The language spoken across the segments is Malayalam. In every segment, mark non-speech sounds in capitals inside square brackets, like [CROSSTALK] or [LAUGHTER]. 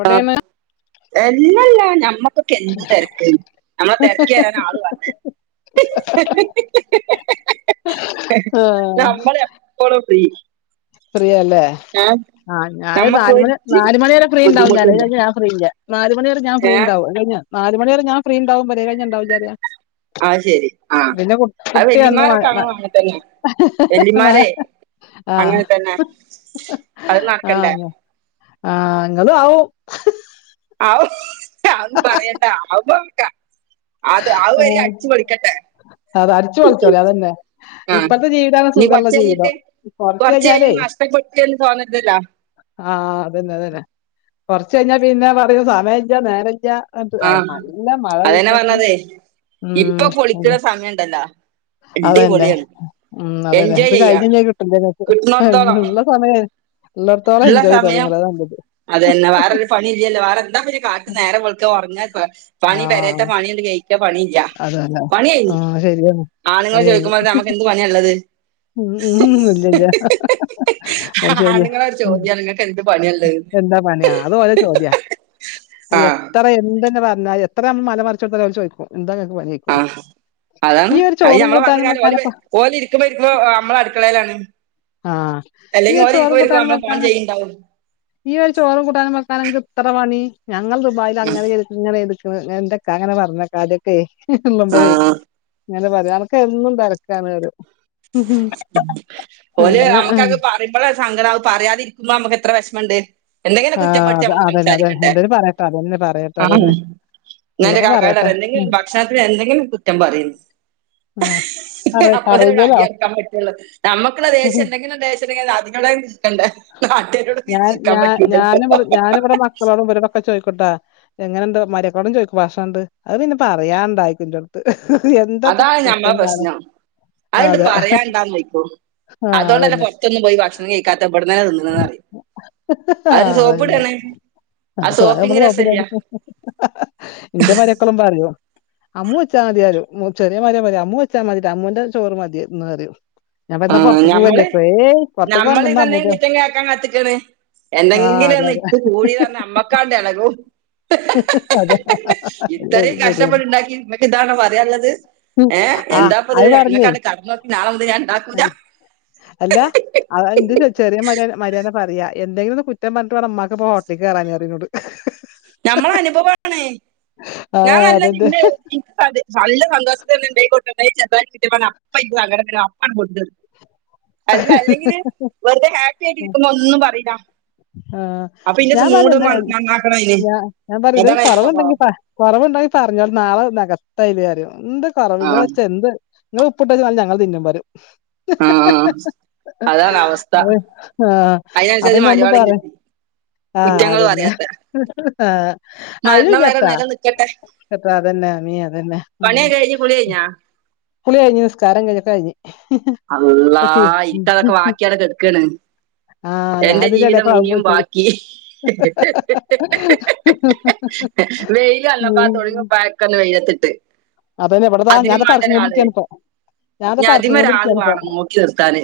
ഓടേണ് എല്ലല്ലാ ഞമ്മക്കൊക്കെ എന്ത് തിരക്ക് നമ്മളെ തിരക്കി തരാൻ ആള് വണ്ടേ നമ്മൾ എപ്പോഴും ഫീ ഫ്രീയല്ലേ ആ ഞാാന് നമ്മക്കൊരു നാലുമണി വരെ ഫ്രീ ഉണ്ടാവും ബുദ്ധിമുട്ടില്ല അതുകഴിഞ്ഞാൽ ഞാൻ ഫ്രീ അല്ല നാലുമണിവരെ ഞാ ഏ ഫ്രീണ്ടും കഴി നാലല് മണിവരെ ഞാ ഫ്രീണ്ടാവും പറയാ കഴിഞ്ഞുണ്ടാവ വില്ല ആ ശെരി ആഹ അ കുട്ടി അന്ന് വെല്ലിമാരൊക്കെ മ- മ- അങ്ങനെ തന്നെ വല്ലിമാരെ ആ അങ്ങനെ തന്നെ അത് നടക്കണ്ടേ ആഹ ആ നിങ്ങളും ആവും [UNINTELLIGIBLE] പറയണ്ട [UNINTELLIGIBLE] അത് ആവരി ഉം. അടിച്ചുപൊളിക്കട്ടെ- അത് അരിച്ചു കൊളിച്ചോളി അതന്നെ- ആ ഇപ്പത്തെ ജീവിതണ് ഇനി സുഖോളള കൊറച്ച് ജീവിതം കഴിഞ്ഞിട്ട് കൊറച്ച് കഴിഞ്ഞാലേ- കഴിയും നഷ്ടപ്പെട്ടു എന്ന് തോന്നരുതല്ലോ ആഹ് അത് ന്നെ അത് ന്നെ കൊറച്ച കഴിഞ്ഞാ പിന്നെ പറയൂ സമയം ഇല്ല നേരല്ലൃ- അത് അ ആഹ് നല്ല മഴ പെയ് അതന്നെ നോക്കിയേ- പറഞ്ഞതേ ഇപ്പൊ പൊളിക്ക്ണ സമയംണ്ടല്ലോ- അതന്നെ ഉം അതന്നെ എൻജോയ് ഇത് ചെയ്യാ കഴിഞ്ഞ്കഴിഞ്ഞാ കിട്ടുന്നോടത്തോളം കിട്ടില്ലേന്നുള്ള സമയ- ഉള്ളടത്തോളം എൻജോയ് ചെയ്തോ നിങ്ങൾ രണ്ടുപേരും- അത തന്നെ വേറെരു പണില്ല വേറെന്താ പിന്നെകാട്ട് നേരം വെള്ക്ക ഒറങ്ങ- പണി പെരയത്തെ ആഹ് പണിയല്ല് കയിഞ്ഞ്- നോക്കിയപണിയില്ല അതന്നെ പണികയിഞ്ഞ് ആഹ് ശരിയാണ് ആണുങ്ങള് അത് കഴിഞ്ഞ് ചോദിക്കുമ്പോ നമുക്ക് എന്ത് പണിയള്ളത്? ഉം ഉം ഇല്ലില്ല ശരിയാ- ആണുങ്ങളെ ഒരു ചോദ്യാണ് നിങ്ങൾക്ക് എന്ത് പണിയാള്ളത് എന്താ പണിയാ അത്ഒരേ ചോദ്യാ ആഹ് എത്ര എന്ത്- എന്തുതന്നെപറഞ്ഞാലും എത്ര മല മറിച്ചൂന്ന് അവര് ചോദിക്കും എന്തായാലും- ആഹ് അതാണ് അയ് ചോറും ഞമ്മളെ കൂട്ടാനും പറഞ്ഞലാര്യം ഓല് വെക്കാനപ്പ ഓല് ഇരിക്കുമ്പ ഇരിക്കമ്പം ആ- നമ്മള അട്ക്കളയിലാണ്- ആഹ് ഈ ഒരു ചോറും കൂട്ടനും നമ്മള് ഫോൺ വക്കനാണ്- ചെയ്യ്ണ്ടാവും ഈ ഒരു ചോറും കൂട്ടാനും വെക്കാനെന്ത് ഇത്ര പണി- ഞങ്ങൾ ദുബായിൽ അങ്ങനെ എടുക്ക് ഇങനെ എടുക്ക് എന്തൊക്കാ അങ്ങനെ പറഞ്ഞ കാര്യൊക്കെ- ഉള്ളുമ്പഴേ ആഹ് ഇങ്ങനെ പറ അനൊക്കെ എന്നും തെരക്കാനരു ഓല് ആഹ് നമുക്കത് പറയുമ്പോള സങ്കട അ പറയാതിരിക്കുമ്പോ നമുക്ക് എത്ര വെ വെഷമ്ണ്ട് എന്തെങ്കിലും ആഹ് കുറ്റപ്പെടുത്തി അത് നമ്മ അതന്നെ അതന്നെ സംസാരിക്കണ്ടേ- എന്തേലും പറയട്ടെ അതന്നെ പറയട്ടെ അതന്നെ ഞാനെന്റെ ഉള്ളപ്പോ കാക്കൻ്റട് പറയട്ടെ പറയും ഉം എന്തെങ്കിലും ഭക്ഷണത്തിന് എന്തെങ്കിലും കുറ്റം പറയുന്നു- ആ പറയും പറയുന്നേന്- കേകാൻപറ്റുള്ളൂ നമുക്കുള്ള ദേശം എന്തെങ്കിലും ദേശം അത്ങ്ങളെ തീക്കണ്ട നാട്ടോരോട്- ഞാൻ ഞാനും ഞാന് വിടെ മക്കളോടും ഇരടൊക്കെ ചോദിക്കും- ട്ടാ എങ്ങനെണ്ട് മരക്കോടം ചോദിക്ക ഭാഷുണ്ട് അത് പിന്നെ പറയാണ്ടായി എൻ്റോടുത്ത്- എന്താപ്പ അതാണ് ഞമ്മളെ കുറ്റം കാണാ- പ്രശ്നം അത്ണ്ട് പറയാ ഇണ്ടാന്ന് നോയ്ക്കോളു- ആഹ് അതുകൊണ്ട തന്നെ അതന്നെ പൊറത്തൊന്നും പോയി ഭക്ഷണം കഴിക്കാത്ത ഇവിടന്ന്ന്നെ തിന്നണന്ന് പറ് യും- അത് ആഹ് അതന്നെ സോപ്പിട്ണെ- [UNINTELLIGIBLE] [UNINTELLIGIBLE] അമ്മു വച്ചാ മതിയാര് ചെറിയ മോനാര് പറയും അമ്മൂ വെച്ചാ മതി അമ്മൂന്റെ ചോറ് മതിന്ന്റയും- ഞാൻ ആ പറയംന്ന പൊറത്തേക് പൊവല്ലേ ഞമ്മള് ഏയ് പുറത്തേക്കണ്ടന്ന ഞമ്മളിതന്നെ അമ്മ- കുറ്റം കേക്കാൻ കത്ത്ക്കാണ് എന്തെങ്കിലും ഒന്ന് ഇട്ട് പൂടീന്പറഞഅമ്മക്കാട്ന്റെ ഇളകും അതെ ശരി ഇത്രയും ശരിയാണ്. കഷ്ടപ്പെടുണ്ടാക്കി നിനക്ക് ഇതാണോ പറയാനുള്ളത്- ഏ ആഹ് എന്താപ്പ ഇത് അത് പറഞ്ഞേ അങ്ങക്കാർക്കും [UNINTELLIGIBLE] ഞാൻണ്ടാക്ക അല്ല ചെറിയ [UNINTELLIGIBLE] പറയാ എന്തെങ്കിലും ഒന്ന്കുറ്റം പറഞ്ഞട്ട് വേ അമ്ക്ക്പ്പോ ഹോട്ടലേ കയറാൻ അറിയുന്നോട്- നമ്മള അനുഭവാണ് ഞാൻ ആഹ് നല്ല അതന്നെ [UNINTELLIGIBLE] നല്ല സന്തോഷ ഉണ്ട കൊണ്ട ച കിട്ടിയ അപ്പ ഇപ്പ സങ്കടത്തി അപ്പാണ് കൊണ്ടുരുന്നത്- അല്ല അല്ലെങ്കില് വെറുതെ ഹാപ്പി ആയിട്ട് ഇരിക്കുമ്പോ ഒന്നും പറയില്ല- ആഹ് അപ്പൊ ഇന്റെ മൂഡ നന്നാക്കണം അന്- ആ ഞാൻ പറയും ഇതിന് കൊറവുണ്ടെങ്കി കൊറവൊണ്ടെങ്കി പറഞ്ഞോ നാളെ നികത്തായില്ല കാര്യം- എന്ത കുറവ് ആ നിങ്ങളെച്ച എന്ത് നിങ്ങള് ഉപ്പിട്ടച്ച ഞങ്ങള്തിന്നും വരും ആ അതാണ് അവസ്ഥ [INAUDIBLE] അപ്പൊ അതിനനുസരിച്ച് പിന്നെ ഒന്നും മരുയാളം പറ കിട്ടി....... ആഹ് കുറ്റങ്ങൾ അതന്നെ പറയാത്ത ആഹ്- മരണം വരെ നേരം നിലനിക്കട്ടെ. അപ്പ അതന്നെ അമീ അതന്നെ ഉം- പണിയൊക്കെ കഴിഞ്ഞ് കുളി കഴിഞ്ഞാ കുളി കഴിഞ്ഞ് നിസ്കാരം കഴി അല്ലാ ഇട്ട് അതൊക്കെ ബാക്കിയടക്കെ എടുക്കാണ്..... ആഹ് ഞാൻ എന്റെ ഇതിന്റെ ജീവിതം എടേക്കൂടെ അതും ഇനിയും പോയി ചെയ്ത്. ബാക്കി. വെയില അല്ലപ്പാ ഉം തുടങ്ങപ്പഴക്കന്ന് വെയിലത്തിട്ട്. അതന്നെ അതിനും വേണ്ട എവിടപാർങ്ങ ഒരാള് കൊണ്ടരിക്കയാണ്പ്പോ ഞാനത് പാർക്കി കൊണ്ടിരി ണം നോക്കി നിർത്താാന്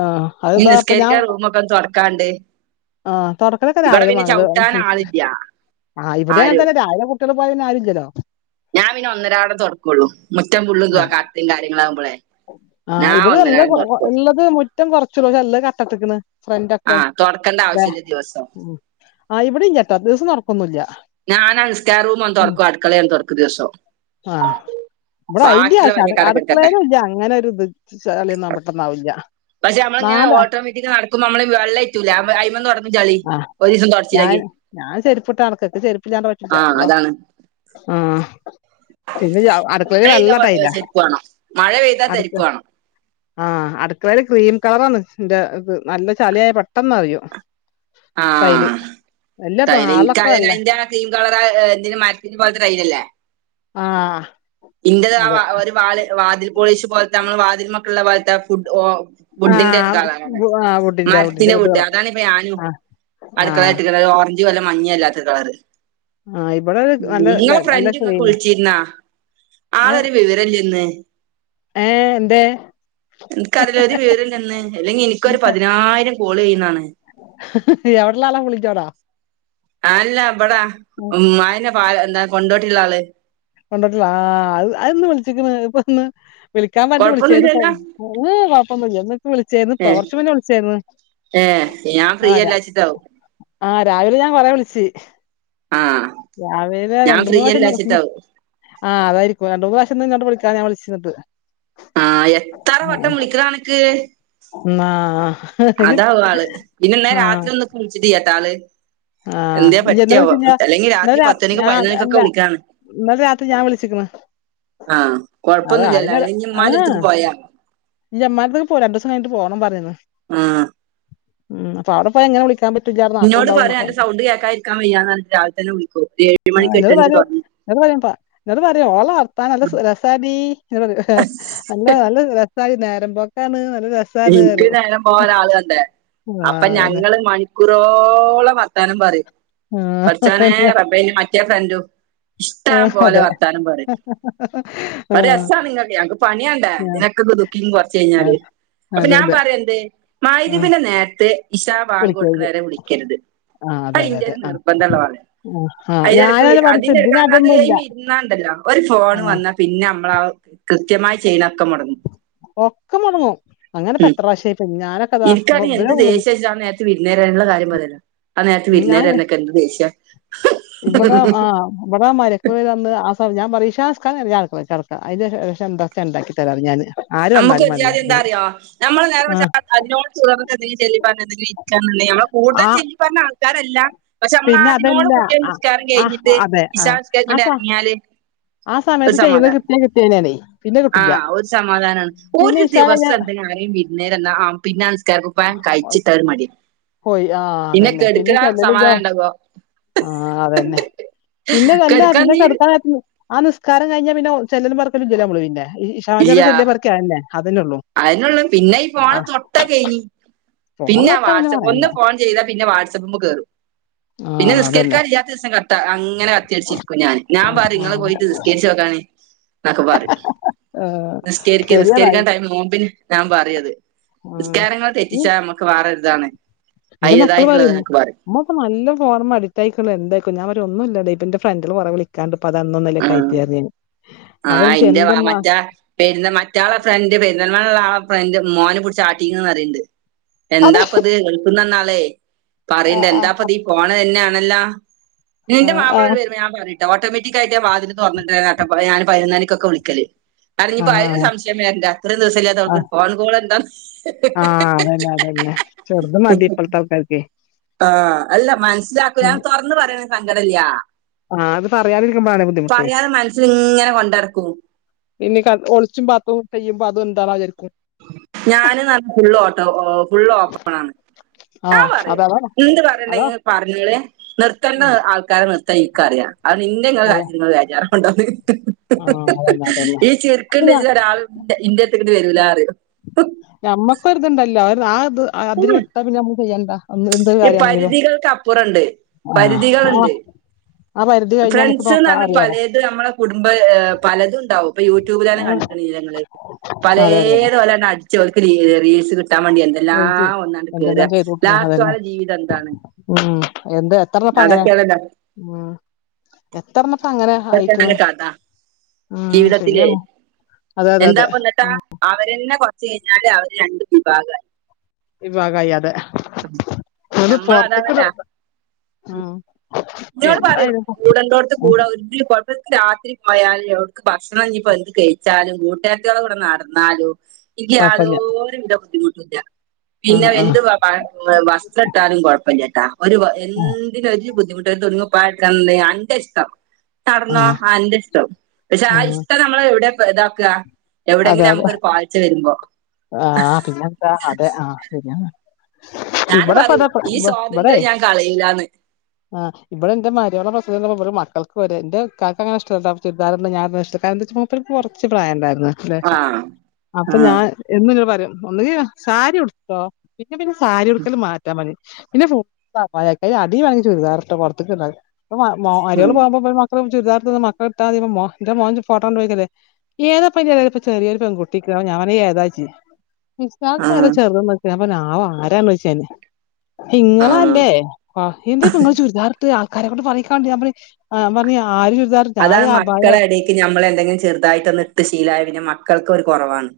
ആഹ് ന അത്താ നിസ്കരിക്കാ റൂമൊക്കെ ഒ തുടക്കാണ്ട് ആഹ തുടക്കൊക്കെ രാവിലെ മകള് ആളില്ല ആ് ഇവിടെ ആരും അങ്ങനത്തൊക്കെ രാവിലെ കുട്ടി ആല്ലോ. ഞാൻ പിന്നെ ഒന്നരാടം തൊടക്കുള്ളൂ മുറ്റം പുള്ള ഞാ കട്ടേമം കാര്യങ്ങളാകുമ്പോളേ. ആഹ് ഇവിടെ നല്ല നല്ലത് മുറ്റം കുറച്ചല്ലൂ നല്ല കട്ടട്ടക്കണ്. ഫ്രണ്ട്ക്കെ ആഹ് തൊടക്കണ്ട ആവശ്യല്ല ദിവസം ആ ഇവിടെയും ചേട്ടാ ദിവസം തൊടക്കൊന്നുംല്ല. ഞാൻ അനസ്കാരൂൻ തുറക്കും അടുക്കള ൻ തുറക്ക ദിവസം. ഇവിടെ അയിന്റെയാ ബാക്കിയുള്ള പണിയൊക്കെ ആവശ്യം എടുക്കട്ടെ അടുക്കളേും ഇല്ല അങ്ങനെ ഒരു ചളിയൊന്നും പെട്ടന്നാവില്ല. പക്ഷെ നമ്മളിങ്ങനെ ഓട്ടോമാറ്റി നടക്കുമ്പോ നമ്മള് വെള്ളംയറ്റൂല അയ്മന്ന് [UNINTELLIGIBLE] റഞ്ഞു ചളി. ആഹ് ഒരീസം ഞാൻ തൊടച്ചില്ലെങ്കി ഞാൻ ചെരിപ്പിട്ട നടക്കൊക്കെ ചെരിപ്പ് ഞാൻ പറ്റില്ലല്ലോ ആഹ് അല്ലാ. അതാണ് ആഹ. പിന്നെ അടുക്കള മഴ പെയ്താ വെള്ളഡെയിലാ ചെരുപ്പ് വേണം മഴ പെയ്താ തെരുപ്പ് വേണം ആഹ അടുക്കളയില് ക്രീം കളറാണ് എന്റെ നല്ല ചലിയായ പെട്ടെന്ന് അറിയും. കൈല്. അ എനക്ക് അ അതിന്റെകളർ എന്തിന മരത്തിന് പോലത്തെ ടൈനല്ലേ? ആഹ. ഇന്റെത ഒരു വാ വാതിൽ പോളീച്ച പോലത്തെ നമ്മള് വാതിൽ മക്കളുള്ള പോലത്തെ ഫുഡ് ഓ വുഡിന്റെ ഒരു ആഹ് കാലാണ് ആഹ് വുഡിന്റെ വുഡിന്റെ മരത്തിന്റെ വുഡ് കളർ അതാണിപ്പ ഞാനു ആഹ് ആഹ് അടുക്കളായിട്ട ഓറഞ്ച് വല്ല മഞ്ഞ അല്ലാത്ത കളറ്. ആഹ് ഇവിടെ നല്ല നിങ്ങളെ നല്ല ഫ്രണ്ട് ഇങ്ങക്ക് ക്രീമാ വിളിച്ചിരുന്നാ? ആളൊരു വിവരല്ലന്ന്. ഏ എന്തേ? എനക്ക്റില്ല ഒരു വിവരല്ലന്ന്. അല്ലെങ്കി എനിക്കരു പതിനായിരം കോള് ചെയ്യുന്നതാണ്. എവിടെല്ലാളാ പുളിയച്ചോടാ. ആല്ല അവിടാ ഉ ആയി പ എന്താ കൊണ്ടോട്ടിള്ള ആള്. കൊണ്ടിട്ടില്ല ആ അ അതൊന്ന് വിളിച്ചിക്കുണ്‌ ഇപ്പൊ ഇന്ന്. വിളിക്കാൻ പറ്റി വിളിച്ചു കൊഴപ്പൊന്നുല്ലല്ലോ പഴപ്പൊന്ന വിളിച്ചായിരുന്നു ഇപ്പൊ ഏ കൊറച്ച മുന്നേ വിളിച്ചായിന്ന് ഏ ഞാൻ ഫ്രീ ആരാ. അല്ലാച്ചിട്ടാവും ആഹ രാവിലെ ഞാൻ കൊറെ വിളിച്ചു ആഹ് രാവിലെ ഞാൻ രണ്ട ഫ്രീ മൂന്ന് വശം അല്ലാച്ചിട്ടാവും ആഹ് അതായിരിക്കും രണ്ട മൂന്ന് പ്രാവഷം ട്ട വിളിക്കാ ഞാൻ വിളിച്ചിന്നത്. ആഹ് എത്തറ വട്ടം വിളികാണാത്ത ഇന്ക്. ആ ഇനി അതാവും ആള് പിന്നെന്നാ ആ രാത്രി ഒന്ന് കുളിച്ചിട്ട് ചെയ്യാട്ട ആള്. ആ എന്താ ഇയ്യ് ഇന്നലെ പറ്റിയാവോ വിളിച്ചില്ല അല്ലെങ്കി രാത്രി പത്തണിക്കും പതിനണിക്കുംക്കെ വിളിക്കാണ്. എന്നാല രാത്രി ഞാൻ വിളിച്ചിക്ണ്. ‌ ആഹ കൊഴപ്പൊന്നില്ലല്ലോ അല്ലെങ്കി ഉമ്മാന്റെ അടുത്തക്ക് പോയാ മ്മാനത്തൊക്കെ പോ രണ്ടു ദിവസം കഴിഞ്ഞിട്ട് പോണം പറയന്ന്. ആഹ് ഉം അപ്പ അവിടെപ്പോ എങ്ങനെ വിളിക്ക നിന്നോട് പറയാൻന്റെ സൗണ്ട് കേക്കാരിക്കാൻ വയ്യാന്ന്ട്ട രാവെ തന്നെ വിളിക്കോ ഒരു ഏഴ് മണി എട്ട എനിക്ക് തുറന്ന എന്ന പറയും എന്നട്ട പറയും ഓള വർത്താൻ നല്ല രസടി പറ നല്ല നല്ല അ നേരം പോക്കാണ്. നല്ല രസാണ് എനിക്ക് പറയും നേരം പോകൻ ഒരാള് വേണ്ടേ? ആ അപ്പൊ അതന്നെ ഞങ്ങള് മണിക്കൂറോളം വർത്താനം പറയും. ആ, പടച്ചോനെ അതന്നെ. റബ്ബെ ന്റെ മറ്റേ ഫ്രണ്ടും. ആ, ഇഷ്ട്ടംപോലെ അതെ വർത്താനം പറയും ഒരു ആ രസാണ്, നിങ്ങൾക്ക് ഞങ്ങക്ക് പണിവേണ്ടേ പിന്നെ ഇതൊക്കെ, ദുഖികും കുറച്ച് ആ, കഴിഞ്ഞാല്, അപ്പോ അതെ, ഞാൻ അതെ. പറയും എന്ത്, ആ. മയ്രിബിന്റെ നേരത്തെ ഇശാഹ്, ബാങ്ക് വിളിക്കരുത്. കൊടുക്കണവരെ വിളിക്കരുത്, ആ, അതെ, അത് അതെ, ഇന്റെ അതെ. ഒരു ആ, നിർബദ്ധമുള്ള വാക്കാ. ആ, ആ. ആയിലെടക്ക് വി ഞാനത് പഠിച്ചു. അതിന്റെയ്ടക്ക് അത് ഇതിനതൊന്നുല്ല. ആയിമേ ഇരുന്ന ഇണ്ടല്ലോ ഒരു ആ. ഫോൺ വന്നാ പിന്നെ നമ്മളാ ആ കൃത്യമായി, ചെയ്യണക്കെ മുടങ്ങും. ഒക്കെ, മുടങ്ങും അങ്ങനെപ്പോ എത്രപ്രാവിശ്യം, ആയി ഇപ്പോ ഞാന ഇനിക്കചങ്കിൽ, എന്ത് ദേഷ്യച്ചിട്ട, ആ നേരത്ത് വിരിന്നേരെ ഇല്ലകാര്യം പറയാലോ, ആ നേരത്ത് വിരുന്നേരെ വരണക്കെ എന്ത് ദേഷ്യ ഇബടെ ആ ഇബടെ, മലക്ക് പോയി വന്ന്, ആ ഞൻ പറയും, ഇശാ നിസ്ക്കാരം, കഴിഞ്ഞ ഞാൻ അട്ക്കളക്ക് കടക്കാ അതിന് ശേഷം എന്തേച്ച ഇണ്ടാക്കി തരാ ഞാന് ആര് നമുക്ക്, വന്നാലും വേണ്ടില്ല ഒര്ജാതി ഞാൻ. എന്താറിയോ നമ്മള് നേരെ ആ. മറിച് അത് അതിനോട് ചേർന്ന് എന്തേലും ചെല്ലി പറഞ്ഞ എന്തെിലും ഇരിക്കാേ നമ്മളെ കൂടുതൽ ആ ചി [UNINTELLIGIBLE] നിസ്കാരല്ല, പക്ഷെ നമ്മളാ പിന്നെ അതിനോട് അതല്ല. കൂടി ആ നിസ്കാരം, ആ കഴിഞ്ഞിട്ട് അതെ. ആ. ഇശാനിസ്‌ക്കരിച്ചിട്ട് ആ അങ്ങ് സ ഇറങ്ങിയാല് ആ, ഒരു സമയത്ത് ചെയ്യുന്നത് സമാധാനം കൃത്യം [UNINTELLIGIBLE] പിന്നെ കിട്ടില്ല. സമാധാനമാണ്, ഒരു ദിവസം ഇണ്ടാക്കി ആരേലും വിരിന്നേര് വന്ന പിന്നെ ആ നിസ്‌ക്കരക്കുപ്പായം കഴിച്ചിട്ടാ ഒര് മടിയാ. പോയി. ആ പിന്നെ, അതന്നെ. കെടക്ക്ക ചെല്ലലും ഇല്ല. സമാധാനം ഇണ്ടാവോ, ആ, അതന്നെ പിന്നെ കല്ലാ കെടക്കാൻ പിന്നെ നീര് കെടക്കൻ നേര ആ, നിസ്കാരം കഴിഞ്ഞാ പിന്നെ ചെല്ലലും പറക്കാകില്ലല്ലോ, നമ്മള് പിന്നെ ഇശാബിന്റെ ചെല്ലേ പോർക്കെ അതന്നെ. അതന്നെ ഉള്ളൂ അയാനൊള്ളൂ, പിന്നെ ഈ ഫോൺ ആ തൊട്ട കഴിഞ്ഞി, ഫോണ് പിന്നെ, ആ തൊട്ടാ വാട്സ്സപ്പ് പറയണ്ട ഒന്ന് ഫോൺ ചെയ്താ പിന്നെ വാട്സ്ആപ്പ്മേ കേറും. ആ പിന്നെ, അതന്നെ നിസ്കരിക്കാനില്ലാത്തിശം കട്ട അങ്ങനെ കത്തി വെച്ച് ഇരിക്കും ഞാന് ഞൻ ആ പറയും പറയും ആ നിങ്ങൾ പോയിട്ട് നിസ്കരിച്ചോകണിം. ന്നൊക്കെ, പറയും ഏ നിസ്കരിക്കിം ശരിയാണ് നിസ്കരിക്കാൻ ടൈം മുമ്പില്, ഞാൻ പറയും അത് ഉം നിസ്കാരങ്ങൾ ഉം തെറ്റിച്ചാ നമ്മുക്ക് വേറരുതാണ്. എന്റെ, മക്കള് പറയും, ഇമ്മപോ നല്ല ഫോൺമേ അഡിറ്റ് ആയികിണ് എന്തായികിണ് ഞൻ പറയി ഒന്നുല്ലടി, ഇപ്പന്റെ ഫ്രണ്ടല്ല് കൊറേ വിളിക്കണ്ട്, ഇപ്പോ അതാ ഇന്നും ഇന്നലെയും ആയിട്ട് ഞാന്. ആ, എന്റെ വ മറ്റേ പെരുന്ന മറ്റളെ ഫ്രണ്ട് പെരുന്തൽമണ്ണ ആ, ഫ്രണ്ട് മോനെ പിടിച്ച് ആട്ടിഞ്ഞ് എന്ന് പറയിണ്ട് അതെ എന്താപ്പത് ഗൾഫിനിന്നു വന്ന അളെ, ആ പറയിണ്ട്, ആ എന്താപ്പതീ ഫോൺ തന്നെയാണല്ല, ആ എന്റെ ആ മാപ്പള വരുങ്ങാണ്ട് പറയുട്ടോ ഓട്ടോമാറ്റിക് [UNINTELLIGIBLE] വതില് തുറന്നിട്ട് [UNINTELLIGIBLE] ഞാൻ പതിനൊന്ന് മണിക്കൊക്കെ വിളികല് ആ അതിനിപ്പോ, അയിന് സംശയം വരണ്ട, അത്രയും ദിവസല്ലാത്ത അവൾക് ആ ഒരു ഫോൺ കോൾ എന്താ ആ, അതന്നെ അതന്നെ ചെറുത് മതി ഇപ്പോഴത്തെ ആൾകാർക്ക്. ആ, അല്ല മനസ്സിലാക്ക് ഞാൻ തുറന്ന് പറയണേൽ സങ്കടല്ല. ആ അത് പറയാതിരിക്കുമ്പളാണ് ബുദ്ധിമുട്ടേ പറയാതെ മനസ്സിൽ ഇങ്ങനെ കൊണ്ടടക്കും. ഇനി, ക ഒളിച്ചും പാത്തും ചെയ്യുബോ അതും എന്താവാ വിചാരിക്കും. ഞാന്, നല്ല ഫുള്ള് ഓട്ട ഫുള്ള് ഓപ്പണാണ്. ഞാൻ ആഹ് അത പറയൂ, അതാ എന്ത് അതാ പറയണ്ടെങ്കിൽ പറന്നോള്ളീം, നിർത്തണ്ടേ ഉം ആൾക്കാരെ നിർത്ത ആയിനിക്കറിയാ അത് ഇന്റെ അതെ കാര്യത്തിൽ ഇങ്ങള് വെജാറാകണ്ട എന്ന്. ഹ് ആഹ് ഹ് അതന്നെ അതന്നെ ഹ് ഈ ചിരിക്കണ്ട് ഞ ഇജ്ജ് രാവിലെ ഇന്റെ അടുത്തിക്ക് വരുല്ല പറയും നമ്മക്ക്, ഒര് ഇണ്ടല്ലോ അവര് ആ ഇത് അതിര് വിട്ട പിന്നെ നമ്മള് ചെയ്യണ്ട. എന്ത് ഈ, കാര്യമാണെങ്കിലും പരുത്തികൾക്കപ്പൂരമുണ്ട് ആഹ് ആഹ് പരുതികളുണ്ട്. ആ പരിധി കഴിഞ്ഞാ നമുക്ക് ഫ്രണ്ട്സ്ന്ന്, നോക്കാം പറഞ്ഞാൽ അറിയാലോ പലത് നമ്മളെ കുടുംബ പലത്ണ്ടാകും ഇപ്പൊ യൂട്യൂബിലരെ കണ്ടി ആഹ് നിലങ്ങള് അതെ അതെ പലത് ഓല്ലേ ആടിച്ച് ഓടി റീല്, റീൽസ് കിട്ടാൻ വേണ്ടി എന്തെല്ലാം അതെ ഒന്നാണ്ട് എന്തെല്ലാം കേറാം ചെയ്തു കൂട്ടണ് ലാസ്റ്റ് ഓല്ലേ ജീവിതം എന്താണ്. എന്താ എന്താപ്പാപ്പ അങ്ങനെ അതൊക്കെയാണല്ലോ ഉം എത്രണ്ണം അങ്ങനെ ആയിക്കിണ്. അതൊക്കെയാണ് കഥ ജീവിതത്തിലെ, അതെ അതെ എന്താ അതെ എന്നിട്ട അവരെന്നെ കോ ഇച്ചക്കഴിഞ്ഞാല് അവര് രണ്ട് വിഭാഗമായി. വിഭാഗയി അതെ എങ്ങട്ട് പൊറത്തക്ക് ഉം ഇന്നോട് പറയും കോടൊണ്ടോടാത്ത് കുട ഒരിക്കലും പോ രാത്രി, പോയാലും എവിടക്ക് ഭക്ഷണം ഇനിയിപ്പോ എന്ത് കഴിച്ചാലും കുടുക്കരാത്യള്ളേ കൂടെ നടന്നാലും. ഇഗ കൊഴപ്പല്ല യാതോരുന്ത ബുദ്ധിമുട്ടുദ്യ പിന്നെ ആഹ് എന്ത് ആഹ് വസ്ത്രം ഇട്ടാലും കുഴപ്പമിലട്ടോ ഒരു ആഹ് എന്തിന ഒരു തുണികുപ്പായം ഇണ്ടങ്കി അന്റെ ഇഷ്ടം. നടന്നോ ആഹ് ആന്റെ ഇഷ്ടം പക്ഷെ ആ ഉം ഇഷ്ടം നമ്മൾ എവിടെയ ഇതാക അതെ എവിടെയെങ്കിലും അതെ നമുക്കൊ ഒരു പാളിച്ച വരുബോ ആ പിന്നെന്ത അതെ ആ പിന്നെ ഞാന് ഇവിടെ ഇപ്പൊ അതാ പറയോ ഇപ്പൊ ഈ ഇവ- ഇവിടെ സ്വാതന്ത്ര്യം. ഞാൻ കളില്ലാന്ന്. ആ ഇവിടെ എന്റെ മാര്യളെ പ്ര ഞങ്ങളെ ഇബടെ മകൾക് വരെ ഇന്റെ ഇക്കാക്കാ കഷ്ട്ടാ ചുരിദാർ ഒകെ ഇടണേ ഞൻ ഇടണേ ഇഷ്ടല്ല കാരണംന്തേച്ചാ മൂപ്പർക്ക് കൊർച് പ്രയംണ്ടായിരുന്നു ഉം ആഹ് അപ്പൊ ആഹ് ഞാൻ ഇപ്പനോട്‌, പറിംഒന്ന്ങ്കിസാരി ഉടുത്തട്ടോ പിന്നെ പിന്നെ സാരി കൊടുക്കല് മാറ്റാൻ പിന്നെ ഫുൾ അബായ അടില് വാണ ങ്ങിചുരിതാർഇട്ടോ പുറത്തക്ക് ഇപ്പൊ, മ മരുമക്കൾ ഉം പോകുമ്പോഇമ്മിമക്കളും ചുരിദർട്ട് [UNINTELLIGIBLE] ഇാന്റെ മോൻ ഫോട്ടോകണ്ട് ച്ചോയിക്കല്ലേ ഏതപ്പോ ആയിലൊരുചെറിയ പെണ്ണ് കുട്ടി നിക്ക്ണെ ഞാ അവന് ഏതാച്ച് ആഹ് [UNINTELLIGIBLE] ആഹ് നിങ്ങളല്ലേ എന്ത്യ നിങ്ങള് ചുരിദാർട്ട് ആൾക്കാരെക്കൊണ്ട് പറയിക്കാണ്ട് ഞ അതാണ്, മക്കളെ എടക്ക് നമ്മൾ എന്തെങ്കിലും ചെറുതായിടട്ടോന്ന് ട്ട് ശീലായപിന്നെ മക്കൾക്ക് ഒരു കുറവാണ്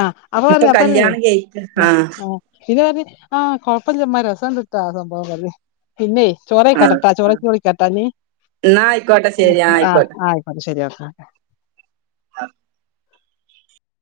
ആ അപ്പറ അപ്പറ ആഹ് ആ പിന്നെ പറഞ്ഞു ആ കൊഴപ്പല്ല മ്മാ രസംണ്ട്ട്ടോ സംഭവം പറഞ്ഞു പിന്നെ ചോറ് ആഹ് കഴിക്കട്ടെട്ടോ, ചോറ്കഴിച്ചിട്ട് വിളിക്കാട്ടോ. നീ എന്നാ ആയിക്കോട്ടെ ശരി ആഹ് ആ ആയിക്കോട്ടെ ശരിഒക്കെ. ശ ആഹ